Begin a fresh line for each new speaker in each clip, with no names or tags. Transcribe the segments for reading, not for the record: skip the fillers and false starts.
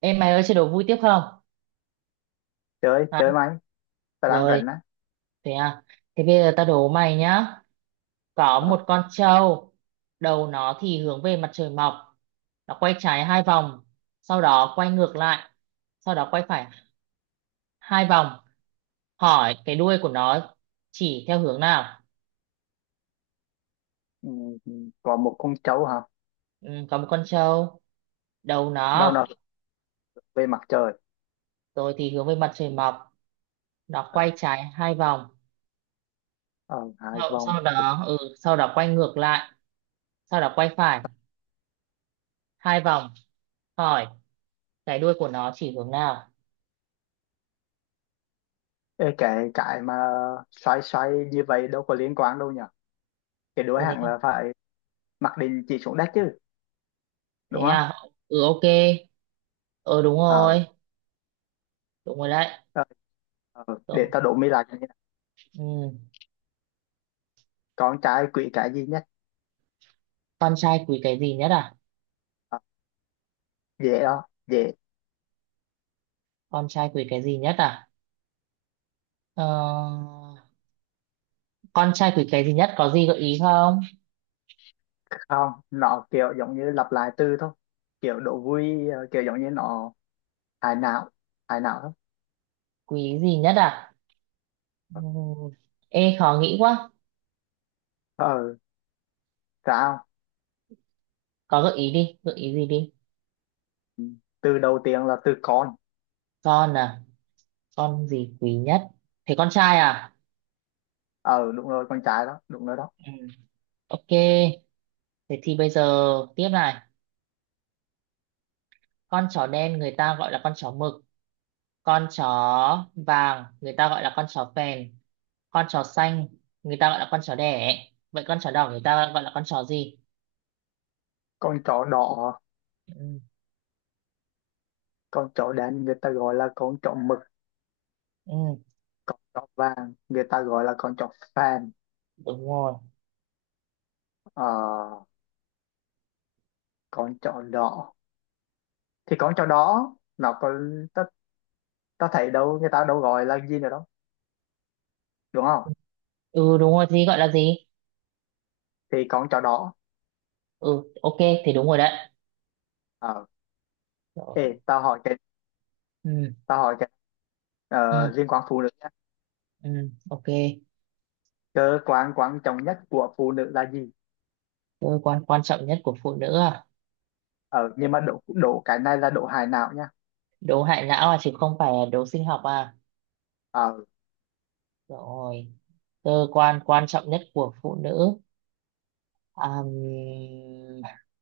Em mày ơi chơi đố vui tiếp không?
Chơi
Hả?
chơi máy, ta đang
Rồi,
rảnh á.
thế à. Thế bây giờ tao đố mày nhá. Có
ờ,
một con trâu, đầu nó thì hướng về mặt trời mọc. Nó quay trái hai vòng, sau đó quay ngược lại, sau đó quay phải hai vòng. Hỏi cái đuôi của nó chỉ theo hướng nào?
ừ, ừ, có một con trâu hả?
Ừ, có một con trâu, đầu
Đầu
nó
nó hướng về mặt trời.
rồi thì hướng về mặt trời mọc. Nó
ờ,
quay trái hai vòng,
ờ, Hai
sau,
vòng.
sau
Ok.
đó ừ, sau đó quay ngược lại, sau đó quay phải hai vòng. Hỏi cái đuôi của nó chỉ hướng nào?
Ê, cái mà xoay xoay như vậy đâu có liên quan đâu nhỉ. Cái đuôi
Ôi thế
hẳn là
à?
phải mặc định chỉ xuống đất chứ, đúng
Thế
không?
à. Ừ, ok. Ờ Đúng
ờ,
rồi, đúng rồi đấy.
ờ, ờ, để
Ừ.
tao đổ mi lại cái này.
Ừ.
Con trai quỷ cái gì nhất?
Con trai quý cái gì nhất à?
ờ, Dễ
Ừ,
đó, dễ.
con trai quý cái gì nhất à? ờ... con trai quý cái gì nhất, có gì gợi ý không?
Không, nó kiểu giống như lặp lại từ thôi, kiểu đổ vui, kiểu giống như nó hài não, hài não thôi.
Quý gì nhất à? Ừ. Ê, khó nghĩ quá.
ờ Sao?
Có gợi ý đi, gợi ý gì đi.
Ừ, từ đầu tiên là từ con.
Con à? Con gì quý nhất? Thế con trai à?
Ờ Đúng rồi, con trai đó, đúng rồi đó.
Ừ. Ok, thế thì bây giờ tiếp này. Con chó đen người ta gọi là con chó mực. Con chó vàng người ta gọi là con chó phèn. Con chó xanh người ta gọi là con chó đẻ. Vậy con chó đỏ người ta gọi là con chó gì?
Con chó đỏ.
Ừ,
Con chó đen người ta gọi là con chó mực.
ừ,
Con chó vàng người ta gọi là con chó fan.
đúng rồi.
ờ, con chó đỏ, thì con chó đỏ nó có, ta, ta thấy đâu, người ta đâu gọi là gì nữa đâu, đúng không?
Ừ, đúng rồi, gì gọi là gì?
Thì con chó đỏ.
Ừ, ok, thì đúng rồi đấy.
ờ
Rồi.
Ê, tao hỏi cái
Ừ,
tao hỏi cái
ừ,
liên quan phụ nữ nhé.
ừ, ok.
Cơ quan quan trọng nhất của phụ nữ là gì?
Cơ quan quan trọng nhất của phụ nữ à?
Ờ nhưng mà độ độ cái này là độ hài não nha.
Đố hại não à, chứ không phải là đố sinh học à?
ờ
Rồi. Cơ quan quan trọng nhất của phụ nữ. Àm,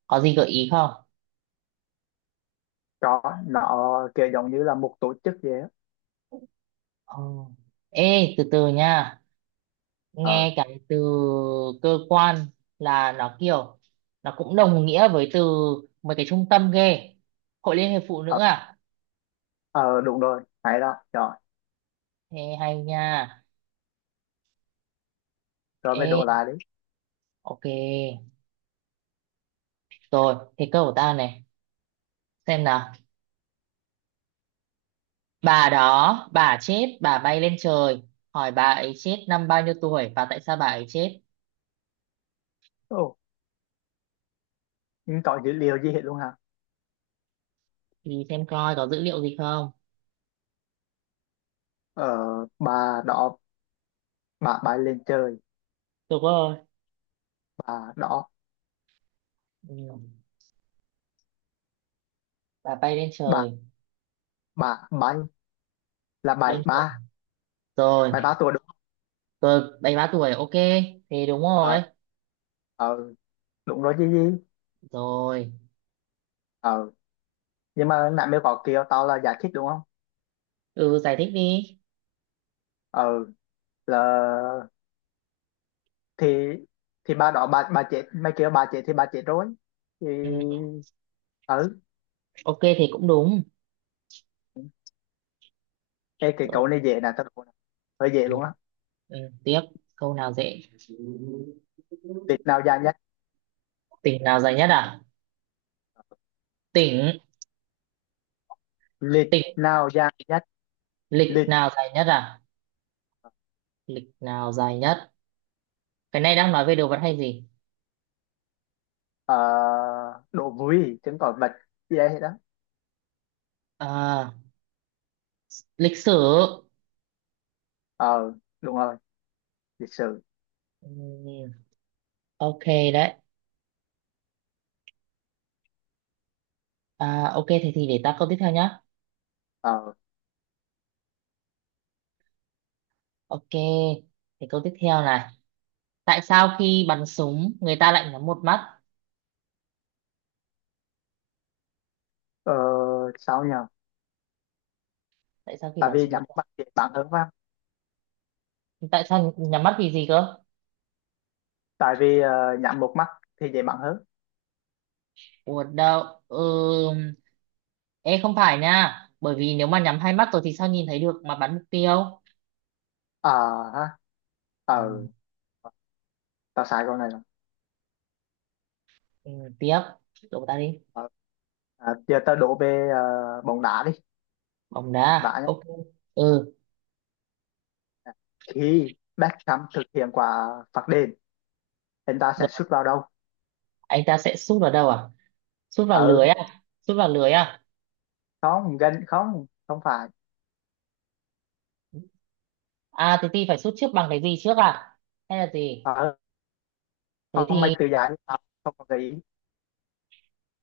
có gì gợi ý không?
Chó, nó kiểu giống như là một tổ chức vậy á.
Ờ. Ê, từ từ nha,
ờ
nghe cái từ cơ quan là nó kiểu, nó cũng đồng nghĩa với từ mấy cái trung tâm ghê. Hội liên hiệp phụ nữ
ờ,
à?
ờ Đúng rồi, hay đó, rồi.
Ê hay nha.
Rồi mới
Ê,
đổ lại đấy.
ok. Rồi, thế câu của ta này, xem nào. Bà đó, bà chết, bà bay lên trời. Hỏi bà ấy chết năm bao nhiêu tuổi và tại sao bà ấy chết?
Ồ, nhưng có dữ liệu gì hết luôn hả?
Thì xem coi có dữ liệu gì không.
ờ bà đó, bà bay lên trời.
Đúng rồi.
Bà đó,
Ừ. Bà bay lên
bà
trời,
bà bay là bảy
lên trời.
ba.
Rồi,
Bảy ba tuổi đúng không?
tôi 73 tuổi, ok. Thì đúng rồi.
ờ ờ Đúng rồi chứ gì.
Rồi,
ờ nhưng mà nãy mới có kêu tao là giải thích đúng không?
ừ, giải thích đi.
ờ là, thì thì bà đó, bà chết, mày kêu bà chết thì bà chết rồi thì.
Ừ.
Ừ.
Ok thì cũng đúng.
Ê, cái
Rồi.
câu này dễ nè, tao đố nè. Hơi dễ
Ừ.
luôn á.
Ừ. Tiếp, câu nào dễ?
Lịch nào dài nhất?
Tỉnh nào dài nhất à? Tỉnh,
Lịch
tỉnh,
nào dài nhất?
lịch
Lịch.
nào dài nhất à? Lịch nào dài nhất? Cái này đang nói về đồ vật hay gì?
Ờ, đồ vui chứng tỏi vật gì đấy đó.
À, lịch sử.
ờ Đúng rồi, lịch sử.
Ừ. Ok đấy. À, ok thì để ta câu tiếp theo nhá.
ờ
Ok. Thì câu tiếp theo này. Tại sao khi bắn súng người ta lại nhắm một mắt?
ờ, sao nhờ?
Tại sao khi
Tại
bắn
vì
súng người
nhắm một
ta...
mắt dễ bắn hơn phải không?
Tại sao nhắm mắt vì gì cơ?
Tại vì nhắm một mắt thì dễ bắn hơn.
Ủa đâu, ừ... Ê không phải nha, bởi vì nếu mà nhắm hai mắt rồi thì sao nhìn thấy được mà bắn mục tiêu.
Ờ ha
Ừ.
ờ Tao sai câu này rồi.
Ừ, tiếp, đổ ta đi.
ờ, Giờ tao đổ về bóng đá đi.
Bóng đá,
Vả nhá.
ok. Ừ,
Khi Beckham thực hiện quả phạt đền, anh ta sẽ
rồi
sút vào đâu?
anh ta sẽ sút vào đâu à? Sút vào
ờ
lưới à? Sút vào lưới à?
Không, gần không, không phải.
À thế thì phải sút trước bằng cái gì trước à, hay là gì?
ờ
thế
Không, mày
thì
tự giải. Ờ, Không có gợi ý.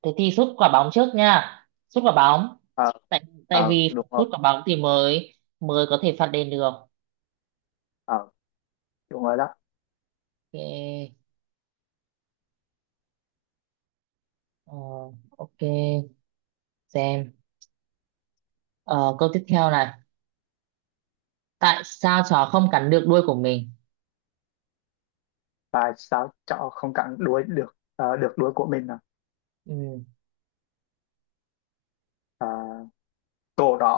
thế thì sút quả bóng trước nha. Sút quả bóng.
ờ
Tại tại
ờ
vì phải
đúng
sút
rồi.
quả bóng thì mới mới có thể phạt đền được.
ờ Đúng rồi đó.
Ok, ờ, ok, xem. Ờ, câu tiếp theo này. Tại sao chó không cắn được đuôi của mình?
Và sao cháu không cắn đuôi được được đuôi của mình à?
Ừ,
Ờ, cổ đó,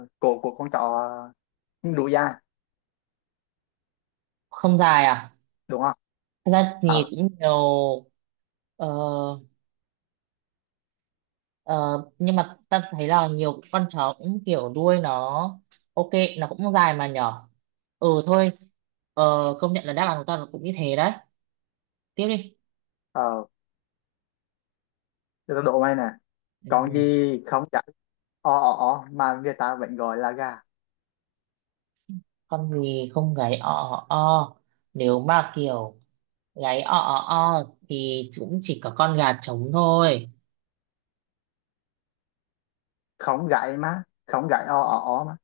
cổ của con cháu không đủ dài,
không dài à?
đúng không?
Thật ra thì
ờ
cũng nhiều. ờ, ờ, nhưng mà ta thấy là nhiều con chó cũng kiểu đuôi nó, ok, nó cũng dài mà nhỏ. Ừ thôi. ờ, Công nhận là đáp án của ta nó cũng như thế đấy. Tiếp đi.
ờ để tao đố mày nè. Con gì
Ừ.
không gãy o ó ó mà người ta vẫn gọi là gà?
Con gì không gáy o o o? Nếu mà kiểu gáy o o o thì cũng chỉ có con gà trống thôi.
Không gãy, mà không gãy o ó ó mà.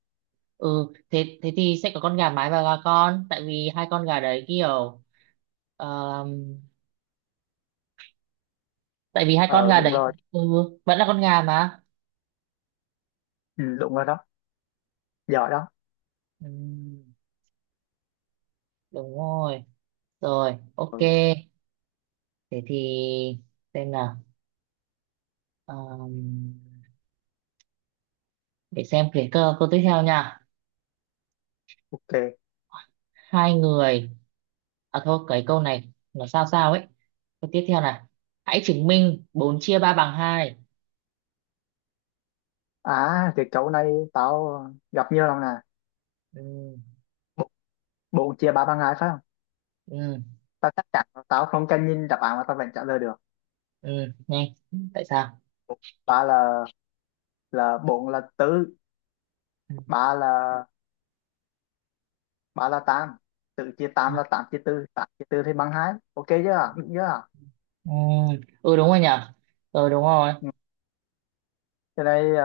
Ừ thế thế thì sẽ có con gà mái và gà con, tại vì hai con gà đấy kiểu. ờm, Tại vì hai con
Ờ
gà
Đúng
đấy
rồi.
ừ, vẫn là con gà mà.
Ừ, đúng rồi đó, giỏi đó.
Ừm, đúng rồi. Rồi, ok,
Ừ,
thế thì xem nào. Ờm, để xem câu tiếp theo nha.
ok.
Hai người À thôi, cái câu này nó sao sao ấy. Câu tiếp theo này. Hãy chứng minh 4 chia ba bằng hai.
À, cái câu này tao gặp nhiều lần nè.
Ừ,
Bốn bốn chia ba bằng hai phải không?
ừ,
Tao chắc chắn là tao không cần nhìn đáp án mà tao vẫn trả lời được.
ừ, nhanh. Tại sao?
Ba là bốn là tứ.
Ừ,
Ba là ba là tám, tự chia tám,
à,
là tám chia tư, tám chia tư thì bằng hai, ok, chưa? Được chưa?
ừ, ừ, đúng rồi nhỉ? Ừ, đúng rồi.
Ừ. Cái này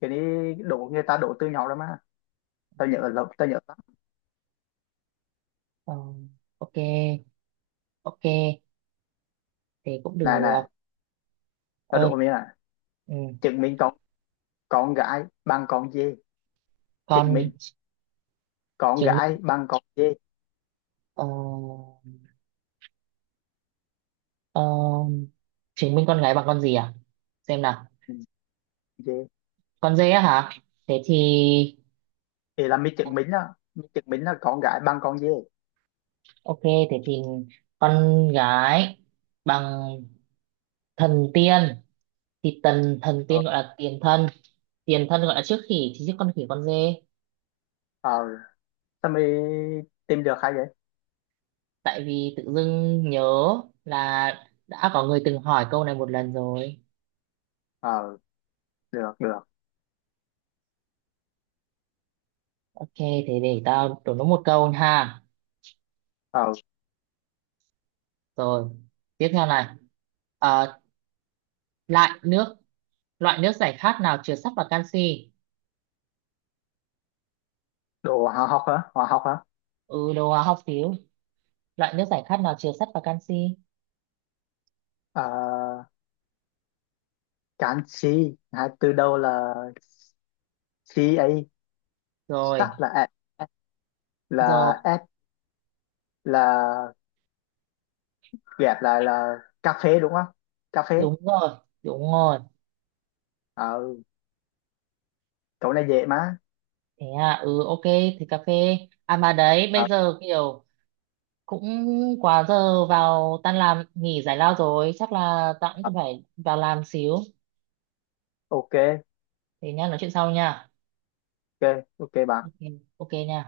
cái này đổ, người ta đổ từ nhỏ rồi mà, tao nhớ lắm, tao nhớ lắm.
Ừ, ok, ok. Thế cũng được.
Này này, tao đổ
Ơi,
mình là
ừ.
chứng minh con gái bằng con dê.
Con
Chứng minh con
chứng minh...
gái bằng con dê.
Ờ, ờ, Chứng minh con gái bằng con gì à? Xem nào.
Ừ, dê.
Con dê á hả? Thế thì...
Thì là mình chứng minh đó, mình chứng minh là con gái bằng con dê.
Ok, thế thì con gái bằng thần tiên, thì tần thần
ờ
tiên gọi là tiền thân gọi là trước khỉ, thì trước con khỉ con dê.
ờ Sao mày tìm được hay vậy?
Tại vì tự dưng nhớ là đã có người từng hỏi câu này một lần rồi.
ờ Được, được.
Ok, thế để tao đổ nó một câu ha.
ờ
Rồi, tiếp theo này. Ờ, lại nước, loại nước giải khát nào chứa sắt và canxi?
Đồ hóa học hả, hóa học hả?
Ừ, đồ hóa học xíu. Loại nước giải khát nào chứa sắt và canxi?
ờ Cán chi à, từ đầu là chi ấy.
Rồi,
Sắc là ẹ,
rồi.
là s, là, ghép lại là cà phê đúng không? Cà phê.
Đúng rồi, đúng rồi.
Ờ, cậu này dễ mà.
Thế à. Ừ, ok, thì cà phê. À mà đấy,
Ờ,
bây giờ kiểu cũng quá giờ vào tan làm nghỉ giải lao rồi, chắc là tao cũng
ờ,
cần phải vào làm xíu.
ok.
Thế nha, nói chuyện sau nha.
Ok. Ok bạn.
Ok. Ok nha.